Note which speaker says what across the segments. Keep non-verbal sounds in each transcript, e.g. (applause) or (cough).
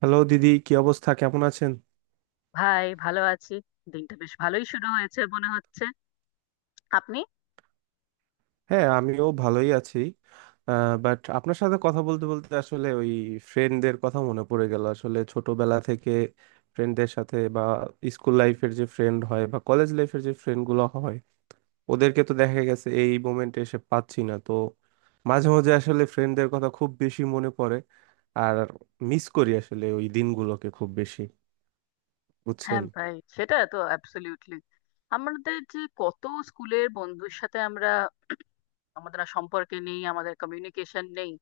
Speaker 1: Hello দিদি, কি অবস্থা, কেমন আছেন?
Speaker 2: ভাই ভালো আছি। দিনটা বেশ ভালোই শুরু হয়েছে মনে হচ্ছে। আপনি?
Speaker 1: হ্যাঁ, আমিও ভালোই আছি। বাট আপনার সাথে কথা বলতে বলতে আসলে ওই ফ্রেন্ডদের কথা মনে পড়ে গেল। আসলে ছোটবেলা থেকে ফ্রেন্ডদের সাথে বা স্কুল লাইফের যে ফ্রেন্ড হয় বা কলেজ লাইফের যে ফ্রেন্ডগুলো হয় ওদেরকে তো দেখা গেছে, এই মোমেন্টে এসে পাচ্ছি না তো। মাঝে মাঝে আসলে ফ্রেন্ডদের কথা খুব বেশি মনে পড়ে আর মিস করি আসলে ওই দিনগুলোকে খুব বেশি।
Speaker 2: হ্যাঁ
Speaker 1: বুঝছেন?
Speaker 2: ভাই, সেটা তো অ্যাবসলিউটলি। আমাদের যে কত স্কুলের বন্ধুর সাথে আমরা, আমাদের আর সম্পর্কে নেই, আমাদের কমিউনিকেশন নেই।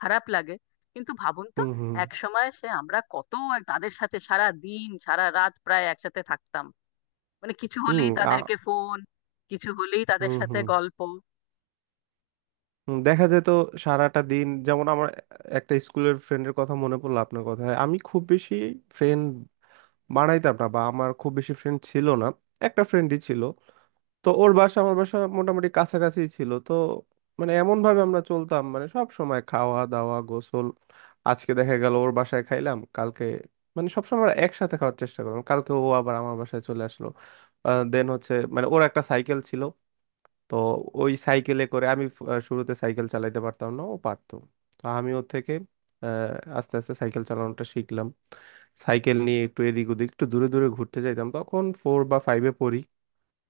Speaker 2: খারাপ লাগে কিন্তু। ভাবুন তো,
Speaker 1: হুম হুম।
Speaker 2: এক সময় সে আমরা কত আর তাদের সাথে সারা দিন সারা রাত প্রায় একসাথে থাকতাম। মানে কিছু
Speaker 1: হুম।
Speaker 2: হলেই
Speaker 1: আ
Speaker 2: তাদেরকে ফোন, কিছু হলেই তাদের
Speaker 1: হুম
Speaker 2: সাথে
Speaker 1: হুম।
Speaker 2: গল্প।
Speaker 1: হুম, দেখা যায় তো। সারাটা দিন যেমন আমার একটা স্কুলের ফ্রেন্ডের কথা মনে পড়লো। আপনার কথায় আমি খুব বেশি ফ্রেন্ড বানাইতাম না বা আমার খুব বেশি ফ্রেন্ড ছিল না, একটা ফ্রেন্ডই ছিল। তো ওর বাসা আমার বাসা মোটামুটি কাছাকাছি ছিল। তো মানে এমন ভাবে আমরা চলতাম মানে সব সময় খাওয়া দাওয়া গোসল, আজকে দেখা গেল ওর বাসায় খাইলাম, কালকে মানে সবসময় আমরা একসাথে খাওয়ার চেষ্টা করলাম, কালকে ও আবার আমার বাসায় চলে আসলো। দেন হচ্ছে মানে ওর একটা সাইকেল ছিল। তো ওই সাইকেলে করে আমি ফ- আহ শুরুতে সাইকেল চালাইতে পারতাম না, ও পারতো। তো আমি ওর থেকে আহ, আস্তে আস্তে সাইকেল চালানোটা শিখলাম। সাইকেল নিয়ে একটু এদিক ওদিক একটু দূরে দূরে ঘুরতে যাইতাম। তখন ফোর বা ফাইভে পড়ি।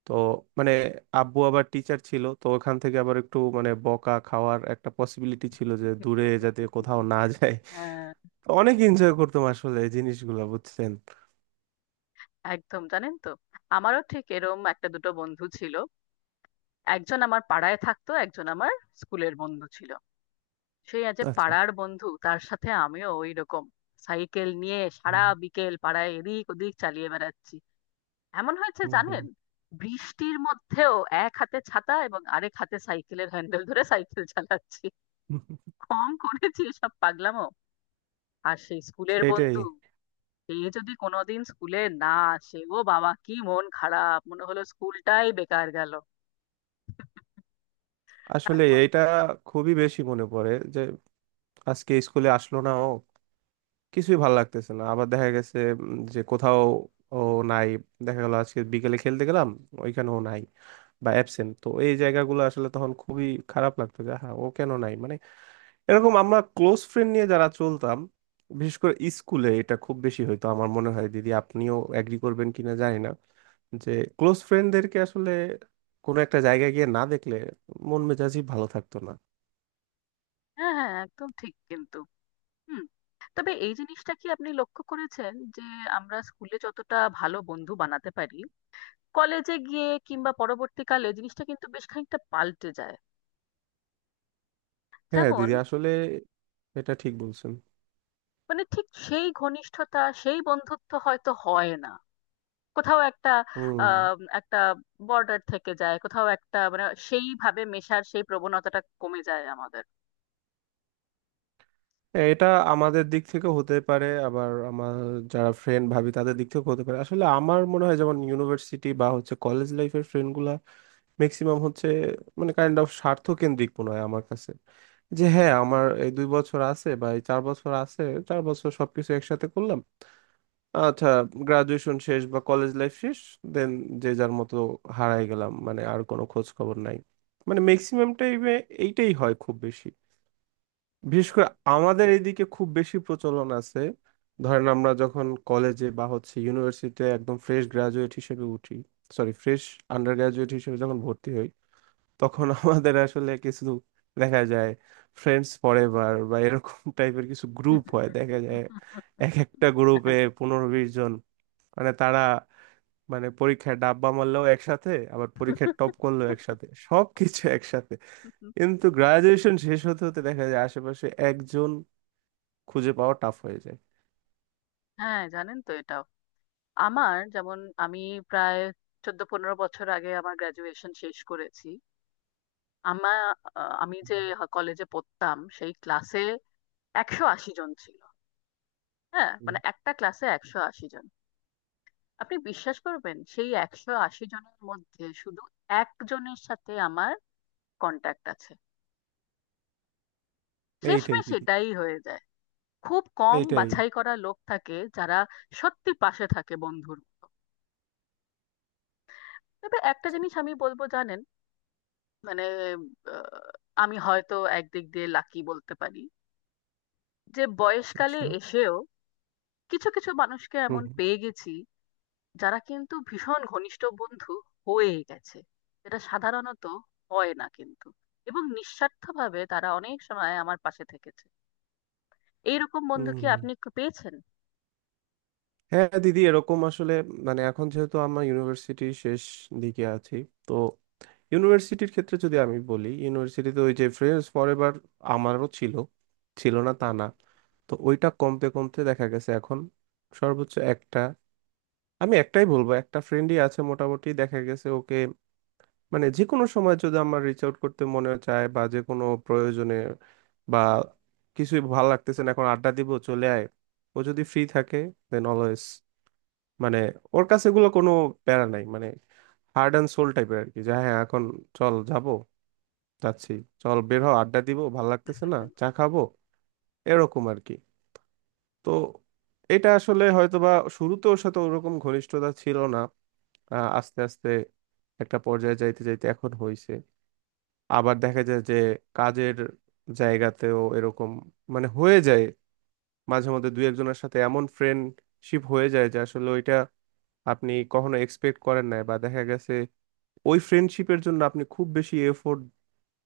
Speaker 1: তো মানে আব্বু আবার টিচার ছিল, তো ওখান থেকে আবার একটু মানে বকা খাওয়ার একটা পসিবিলিটি ছিল যে দূরে যাতে কোথাও না
Speaker 2: (laughs)
Speaker 1: যায়।
Speaker 2: হ্যাঁ,
Speaker 1: তো অনেক এনজয় করতাম আসলে এই জিনিসগুলো। বুঝছেন?
Speaker 2: একদম। জানেন তো, আমারও ঠিক এরম একটা দুটো বন্ধু ছিল। একজন আমার পাড়ায় থাকতো, একজন আমার স্কুলের বন্ধু ছিল। সেই আজ
Speaker 1: আচ্ছা।
Speaker 2: পাড়ার বন্ধু, তার সাথে আমিও ওই রকম সাইকেল নিয়ে সারা
Speaker 1: হুম
Speaker 2: বিকেল পাড়ায় এদিক ওদিক চালিয়ে বেড়াচ্ছি। এমন হয়েছে
Speaker 1: হুম। হুম।
Speaker 2: জানেন, বৃষ্টির মধ্যেও এক হাতে ছাতা এবং আরেক হাতে সাইকেলের হ্যান্ডেল ধরে সাইকেল চালাচ্ছি।
Speaker 1: (laughs)
Speaker 2: কম করেছি এসব পাগলামো। আর সেই স্কুলের
Speaker 1: সেটাই।
Speaker 2: বন্ধু, সে যদি কোনোদিন স্কুলে না আসে, ও বাবা কি মন খারাপ, মনে হলো স্কুলটাই বেকার গেল।
Speaker 1: আসলে
Speaker 2: তারপর
Speaker 1: এটা খুবই বেশি মনে পড়ে যে আজকে স্কুলে আসলো না ও, কিছুই ভালো লাগতেছে না। আবার দেখা গেছে যে কোথাও ও নাই, দেখা গেল আজকে বিকেলে খেলতে গেলাম, ওইখানেও নাই বা অ্যাবসেন্ট। তো এই জায়গাগুলো আসলে তখন খুবই খারাপ লাগতো যে হ্যাঁ ও কেন নাই মানে, এরকম আমরা ক্লোজ ফ্রেন্ড নিয়ে যারা চলতাম, বিশেষ করে স্কুলে এটা খুব বেশি হইতো। আমার মনে হয় দিদি আপনিও এগ্রি করবেন কিনা জানি না যে ক্লোজ ফ্রেন্ডদেরকে আসলে কোনো একটা জায়গায় গিয়ে না দেখলে মন মেজাজই ভালো থাকতো না।
Speaker 2: হ্যাঁ হ্যাঁ একদম ঠিক কিন্তু। হুম। তবে এই জিনিসটা কি আপনি লক্ষ্য করেছেন যে আমরা স্কুলে যতটা ভালো বন্ধু বানাতে পারি, কলেজে গিয়ে কিংবা পরবর্তীকালে জিনিসটা কিন্তু বেশ খানিকটা পাল্টে যায়।
Speaker 1: হ্যাঁ
Speaker 2: যেমন
Speaker 1: দিদি, আসলে এটা ঠিক বলছেন।
Speaker 2: মানে, ঠিক সেই ঘনিষ্ঠতা সেই বন্ধুত্ব হয়তো হয় না। কোথাও একটা
Speaker 1: হুম।
Speaker 2: একটা বর্ডার থেকে যায়, কোথাও একটা মানে সেইভাবে মেশার সেই প্রবণতাটা কমে যায় আমাদের।
Speaker 1: এটা আমাদের দিক থেকে হতে পারে আবার আমার যারা ফ্রেন্ড ভাবি তাদের দিক থেকে হতে পারে। আসলে আমার মনে হয় যেমন ইউনিভার্সিটি বা হচ্ছে কলেজ লাইফের ফ্রেন্ডগুলা ম্যাক্সিমাম হচ্ছে মানে কাইন্ড অফ স্বার্থকেন্দ্রিক মনে হয় আমার কাছে। যে হ্যাঁ আমার এই 2 বছর আছে বা এই 4 বছর আছে, 4 বছর সবকিছু একসাথে করলাম। আচ্ছা, গ্রাজুয়েশন শেষ বা কলেজ লাইফ শেষ, দেন যে যার মতো হারাই গেলাম, মানে আর কোনো খোঁজ খবর নাই। মানে ম্যাক্সিমামটাই এইটাই হয় খুব বেশি, বিশেষ করে আমাদের এইদিকে খুব বেশি প্রচলন আছে। ধরেন আমরা যখন কলেজে বা হচ্ছে ইউনিভার্সিটিতে একদম ফ্রেশ গ্রাজুয়েট হিসেবে উঠি, সরি ফ্রেশ আন্ডার গ্রাজুয়েট হিসেবে যখন ভর্তি হই, তখন (laughs) আমাদের আসলে কিছু দেখা যায় ফ্রেন্ডস ফরএভার বা এরকম (laughs) টাইপের কিছু গ্রুপ হয় দেখা যায়। এক
Speaker 2: (laughs)
Speaker 1: একটা গ্রুপে 15-20 জন। মানে তারা মানে পরীক্ষায় ডাব্বা মারলেও একসাথে আবার পরীক্ষায় টপ করলেও একসাথে, সব কিছু একসাথে। কিন্তু গ্রাজুয়েশন শেষ হতে হতে দেখা যায় আশেপাশে একজন খুঁজে পাওয়া টাফ হয়ে যায়।
Speaker 2: হ্যাঁ, জানেন তো, এটা আমার যেমন, আমি প্রায় 14-15 বছর আগে আমার গ্রাজুয়েশন শেষ করেছি। আমার, আমি যে কলেজে পড়তাম সেই ক্লাসে 180 জন ছিল। হ্যাঁ
Speaker 1: হুম,
Speaker 2: মানে, একটা ক্লাসে 180 জন। আপনি বিশ্বাস করবেন, সেই 180 জনের মধ্যে শুধু একজনের সাথে আমার কন্ট্যাক্ট আছে।
Speaker 1: এইটাই
Speaker 2: শেষমেশ
Speaker 1: দিদি।
Speaker 2: এটাই হয়ে যায়। খুব কম
Speaker 1: এইটাই।
Speaker 2: বাছাই করা লোক থাকে যারা সত্যি পাশে থাকে বন্ধুর মতো। তবে একটা জিনিস আমি বলবো জানেন, মানে আহ, আমি হয়তো একদিক দিয়ে লাকি বলতে পারি, যে বয়সকালে
Speaker 1: আচ্ছা।
Speaker 2: এসেও কিছু কিছু মানুষকে
Speaker 1: হুম
Speaker 2: এমন
Speaker 1: হুম।
Speaker 2: পেয়ে গেছি যারা কিন্তু ভীষণ ঘনিষ্ঠ বন্ধু হয়ে গেছে, যেটা সাধারণত হয় না কিন্তু। এবং নিঃস্বার্থভাবে তারা অনেক সময় আমার পাশে থেকেছে। এইরকম
Speaker 1: হুম,
Speaker 2: বন্ধু কি
Speaker 1: হুম।
Speaker 2: আপনি পেয়েছেন?
Speaker 1: হ্যাঁ দিদি, এরকম আসলে মানে এখন যেহেতু আমরা ইউনিভার্সিটি শেষ দিকে আছি, তো ইউনিভার্সিটির ক্ষেত্রে যদি আমি বলি ইউনিভার্সিটিতে ওই যে ফ্রেন্ডস ফরএভার আমারও ছিল, ছিল না তা না। তো ওইটা কমতে কমতে দেখা গেছে এখন সর্বোচ্চ একটা, আমি একটাই বলবো, একটা ফ্রেন্ডই আছে মোটামুটি, দেখা গেছে ওকে মানে যে কোনো সময় যদি আমার রিচ আউট করতে মনে চায় বা যে কোনো প্রয়োজনে বা কিছুই ভালো লাগতেছে না এখন আড্ডা দিব চলে আয়, ও যদি ফ্রি থাকে দেন অলওয়েজ, মানে ওর কাছে এগুলো কোনো প্যারা নাই। মানে হার্ড অ্যান্ড সোল টাইপের আর কি, যে হ্যাঁ এখন চল যাব, যাচ্ছি, চল বের হও আড্ডা দিব, ভাল লাগতেছে না চা
Speaker 2: (laughs)
Speaker 1: খাবো, এরকম আর কি। তো এটা আসলে হয়তোবা শুরুতে ওর সাথে ওরকম ঘনিষ্ঠতা ছিল না, আস্তে আস্তে একটা পর্যায়ে যাইতে যাইতে এখন হইছে। আবার দেখা যায় যে কাজের জায়গাতেও এরকম মানে হয়ে যায়, মাঝে মধ্যে দুই একজনের সাথে এমন ফ্রেন্ডশিপ হয়ে যায় যে আসলে ওইটা আপনি কখনো এক্সপেক্ট করেন নাই, বা দেখা গেছে ওই ফ্রেন্ডশিপের জন্য আপনি খুব বেশি এফোর্ট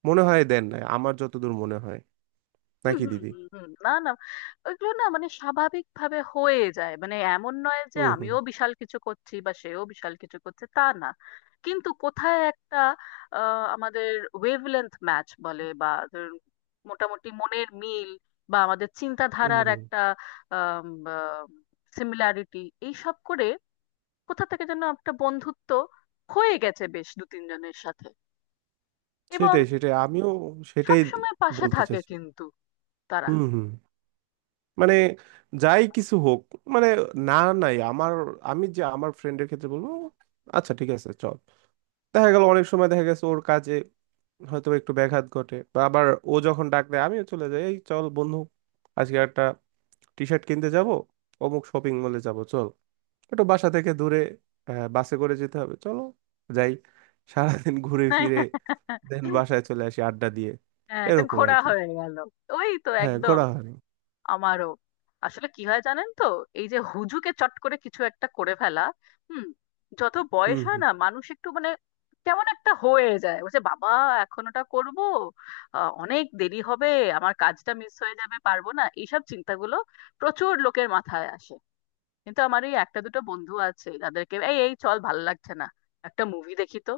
Speaker 1: মনে হয় দেন নাই, আমার যতদূর মনে হয়।
Speaker 2: হুম
Speaker 1: নাকি
Speaker 2: হুম
Speaker 1: দিদি?
Speaker 2: হুম হুম। না না, ওইগুলো না, মানে স্বাভাবিক ভাবে হয়ে যায়। মানে এমন নয় যে
Speaker 1: হুম হুম
Speaker 2: আমিও বিশাল কিছু করছি বা সেও বিশাল কিছু করছে, তা না। কিন্তু কোথায় একটা আমাদের ওয়েভলেন্থ ম্যাচ বলে বা ধরুন মোটামুটি মনের মিল বা আমাদের
Speaker 1: হুম
Speaker 2: চিন্তাধারার
Speaker 1: হুম।
Speaker 2: একটা সিমিলারিটি, এইসব করে কোথা থেকে যেন একটা বন্ধুত্ব হয়ে গেছে বেশ দু তিনজনের সাথে। এবং
Speaker 1: সেটাই, সেটাই আমিও
Speaker 2: সব
Speaker 1: সেটাই
Speaker 2: সময় পাশে
Speaker 1: বলতে
Speaker 2: থাকে
Speaker 1: চাচ্ছি।
Speaker 2: কিন্তু তারা।
Speaker 1: হুম হুম। মানে যাই কিছু হোক মানে, না নাই। আমি যে আমার ফ্রেন্ডের ক্ষেত্রে বলবো, আচ্ছা ঠিক আছে চল, দেখা গেল অনেক সময় দেখা গেছে ওর কাজে হয়তো একটু ব্যাঘাত ঘটে বা আবার ও যখন ডাক দেয় আমিও চলে যাই, এই চল বন্ধু, আজকে একটা টি শার্ট কিনতে যাব, অমুক শপিং মলে যাব চল, একটু বাসা থেকে দূরে, বাসে করে যেতে হবে চলো যাই। সারাদিন ঘুরে ফিরে দেন
Speaker 2: (laughs)
Speaker 1: বাসায় চলে আসি আড্ডা দিয়ে,
Speaker 2: হ্যাঁ, একটা
Speaker 1: এরকম আর
Speaker 2: ঘোড়া
Speaker 1: কি।
Speaker 2: হয়ে গেল। ওই তো,
Speaker 1: হ্যাঁ
Speaker 2: একদম।
Speaker 1: ঘোরা হয়।
Speaker 2: আমারও আসলে কি হয় জানেন তো, এই যে হুজুকে চট করে কিছু একটা করে ফেলা। হুম, যত বয়স
Speaker 1: হুম
Speaker 2: হয়
Speaker 1: হুম,
Speaker 2: না, মানুষ একটু মানে কেমন একটা হয়ে যায়, বলছে বাবা এখন ওটা করবো, অনেক দেরি হবে, আমার কাজটা মিস হয়ে যাবে, পারবো না, এইসব চিন্তাগুলো প্রচুর লোকের মাথায় আসে। কিন্তু আমার এই একটা দুটো বন্ধু আছে যাদেরকে এই, চল ভালো লাগছে না, একটা মুভি দেখি তো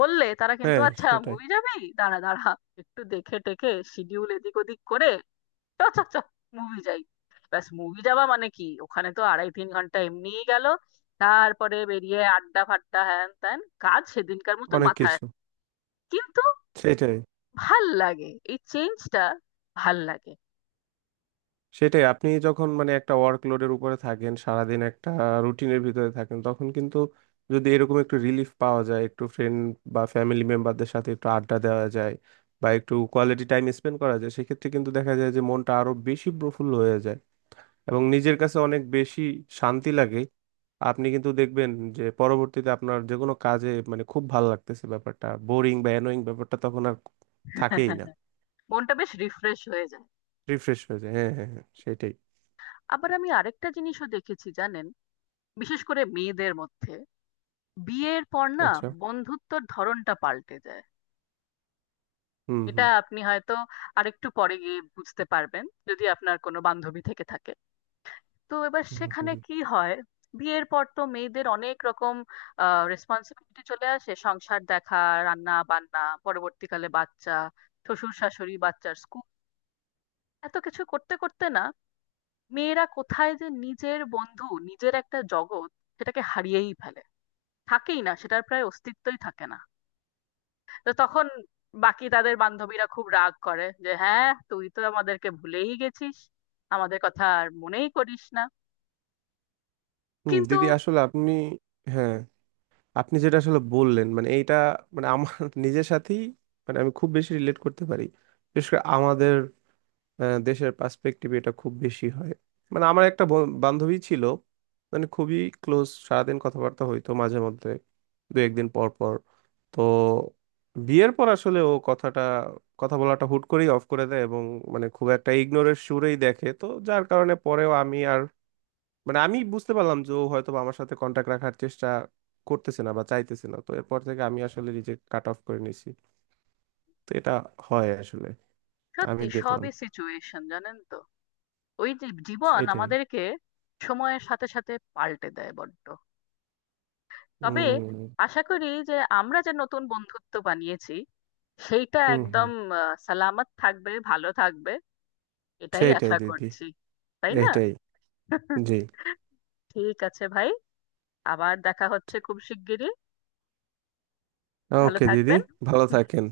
Speaker 2: বললে, তারা কিন্তু
Speaker 1: হ্যাঁ,
Speaker 2: আচ্ছা
Speaker 1: সেটাই।
Speaker 2: মুভি যাবি, দাঁড়া দাঁড়া একটু দেখে টেকে শিডিউল এদিক ওদিক করে চ চ চ মুভি যাই। ব্যাস, মুভি যাওয়া মানে কি, ওখানে তো 2.5-3 ঘন্টা এমনিই গেল। তারপরে বেরিয়ে আড্ডা ফাড্ডা হ্যান ত্যান, কাজ সেদিনকার মতো
Speaker 1: অনেক
Speaker 2: মাথায়।
Speaker 1: কিছু।
Speaker 2: কিন্তু
Speaker 1: সেটাই।
Speaker 2: ভাল লাগে এই চেঞ্জটা, ভাল লাগে।
Speaker 1: সেটাই, আপনি যখন মানে একটা ওয়ার্কলোডের উপরে থাকেন সারাদিন একটা রুটিনের ভিতরে থাকেন তখন কিন্তু যদি এরকম একটু রিলিফ পাওয়া যায়, একটু ফ্রেন্ড বা ফ্যামিলি মেম্বারদের সাথে একটু আড্ডা দেওয়া যায় বা একটু কোয়ালিটি টাইম স্পেন্ড করা যায় সেক্ষেত্রে কিন্তু দেখা যায় যে মনটা আরো বেশি প্রফুল্ল হয়ে যায় এবং নিজের কাছে অনেক বেশি শান্তি লাগে। আপনি কিন্তু দেখবেন যে পরবর্তীতে আপনার যে কোনো কাজে মানে খুব ভালো লাগতেছে, ব্যাপারটা বোরিং বা অ্যানোয়িং ব্যাপারটা তখন আর থাকেই না।
Speaker 2: (laughs) মনটা বেশ রিফ্রেশ হয়ে যায়।
Speaker 1: রিফ্রেশ হয়ে যায়, হ্যাঁ হ্যাঁ হ্যাঁ, সেটাই।
Speaker 2: আবার আমি আরেকটা জিনিসও দেখেছি জানেন, বিশেষ করে মেয়েদের মধ্যে, বিয়ের পর না
Speaker 1: আচ্ছা।
Speaker 2: বন্ধুত্বর ধরনটা পাল্টে যায়।
Speaker 1: হুম
Speaker 2: এটা
Speaker 1: হুম।
Speaker 2: আপনি হয়তো আরেকটু পরে গিয়ে বুঝতে পারবেন, যদি আপনার কোনো বান্ধবী থেকে থাকে। তো এবার
Speaker 1: হুম
Speaker 2: সেখানে
Speaker 1: হুম।
Speaker 2: কি হয়, বিয়ের পর তো মেয়েদের অনেক রকম রেসপন্সিবিলিটি চলে আসে, সংসার দেখা, রান্না বান্না, পরবর্তীকালে বাচ্চা, শ্বশুর শাশুড়ি, বাচ্চার স্কুল, এত কিছু করতে করতে না, মেয়েরা কোথায় যে নিজের বন্ধু নিজের একটা জগৎ সেটাকে হারিয়েই ফেলে, থাকেই না, সেটার প্রায় অস্তিত্বই থাকে না। তো তখন বাকি তাদের বান্ধবীরা খুব রাগ করে যে হ্যাঁ তুই তো আমাদেরকে ভুলেই গেছিস, আমাদের কথা আর মনেই করিস না।
Speaker 1: হুম
Speaker 2: কিন্তু
Speaker 1: দিদি, আসলে আপনি, হ্যাঁ, আপনি যেটা আসলে বললেন মানে এইটা মানে আমার (laughs) নিজের সাথেই মানে আমি খুব বেশি রিলেট করতে পারি। বিশেষ করে আমাদের দেশের পার্সপেক্টিভ এটা খুব বেশি হয়। মানে আমার একটা বান্ধবী ছিল, মানে খুবই ক্লোজ, সারাদিন কথাবার্তা হইতো, মাঝে মধ্যে দু একদিন পর পর। তো বিয়ের পর আসলে ও কথা বলাটা হুট করেই অফ করে দেয় এবং মানে খুব একটা ইগনোরের সুরেই দেখে। তো যার কারণে পরেও আমি আর, মানে আমি বুঝতে পারলাম যে ও হয়তো বা আমার সাথে কন্টাক্ট রাখার চেষ্টা করতেছে না বা চাইতেছে না, তো এরপর থেকে আমি আসলে নিজে কাট অফ করে নিছি। তো এটা হয় আসলে, আমি
Speaker 2: সত্যি,
Speaker 1: দেখলাম।
Speaker 2: সবই সিচুয়েশন, জানেন তো, ওই যে জীবন
Speaker 1: সেটাই।
Speaker 2: আমাদেরকে সময়ের সাথে সাথে পাল্টে দেয় বড্ড। তবে
Speaker 1: হুম
Speaker 2: আশা করি যে আমরা যে নতুন বন্ধুত্ব বানিয়েছি সেইটা
Speaker 1: হুম।
Speaker 2: একদম
Speaker 1: হুম।
Speaker 2: সালামত থাকবে, ভালো থাকবে, এটাই
Speaker 1: সেইটাই
Speaker 2: আশা
Speaker 1: দিদি।
Speaker 2: করছি। তাই না?
Speaker 1: এইটাই।
Speaker 2: (laughs)
Speaker 1: জি।
Speaker 2: ঠিক আছে ভাই, আবার দেখা হচ্ছে খুব শিগগিরই। ভালো
Speaker 1: ওকে দিদি।
Speaker 2: থাকবেন।
Speaker 1: ভালো
Speaker 2: হুম।
Speaker 1: থাকেন।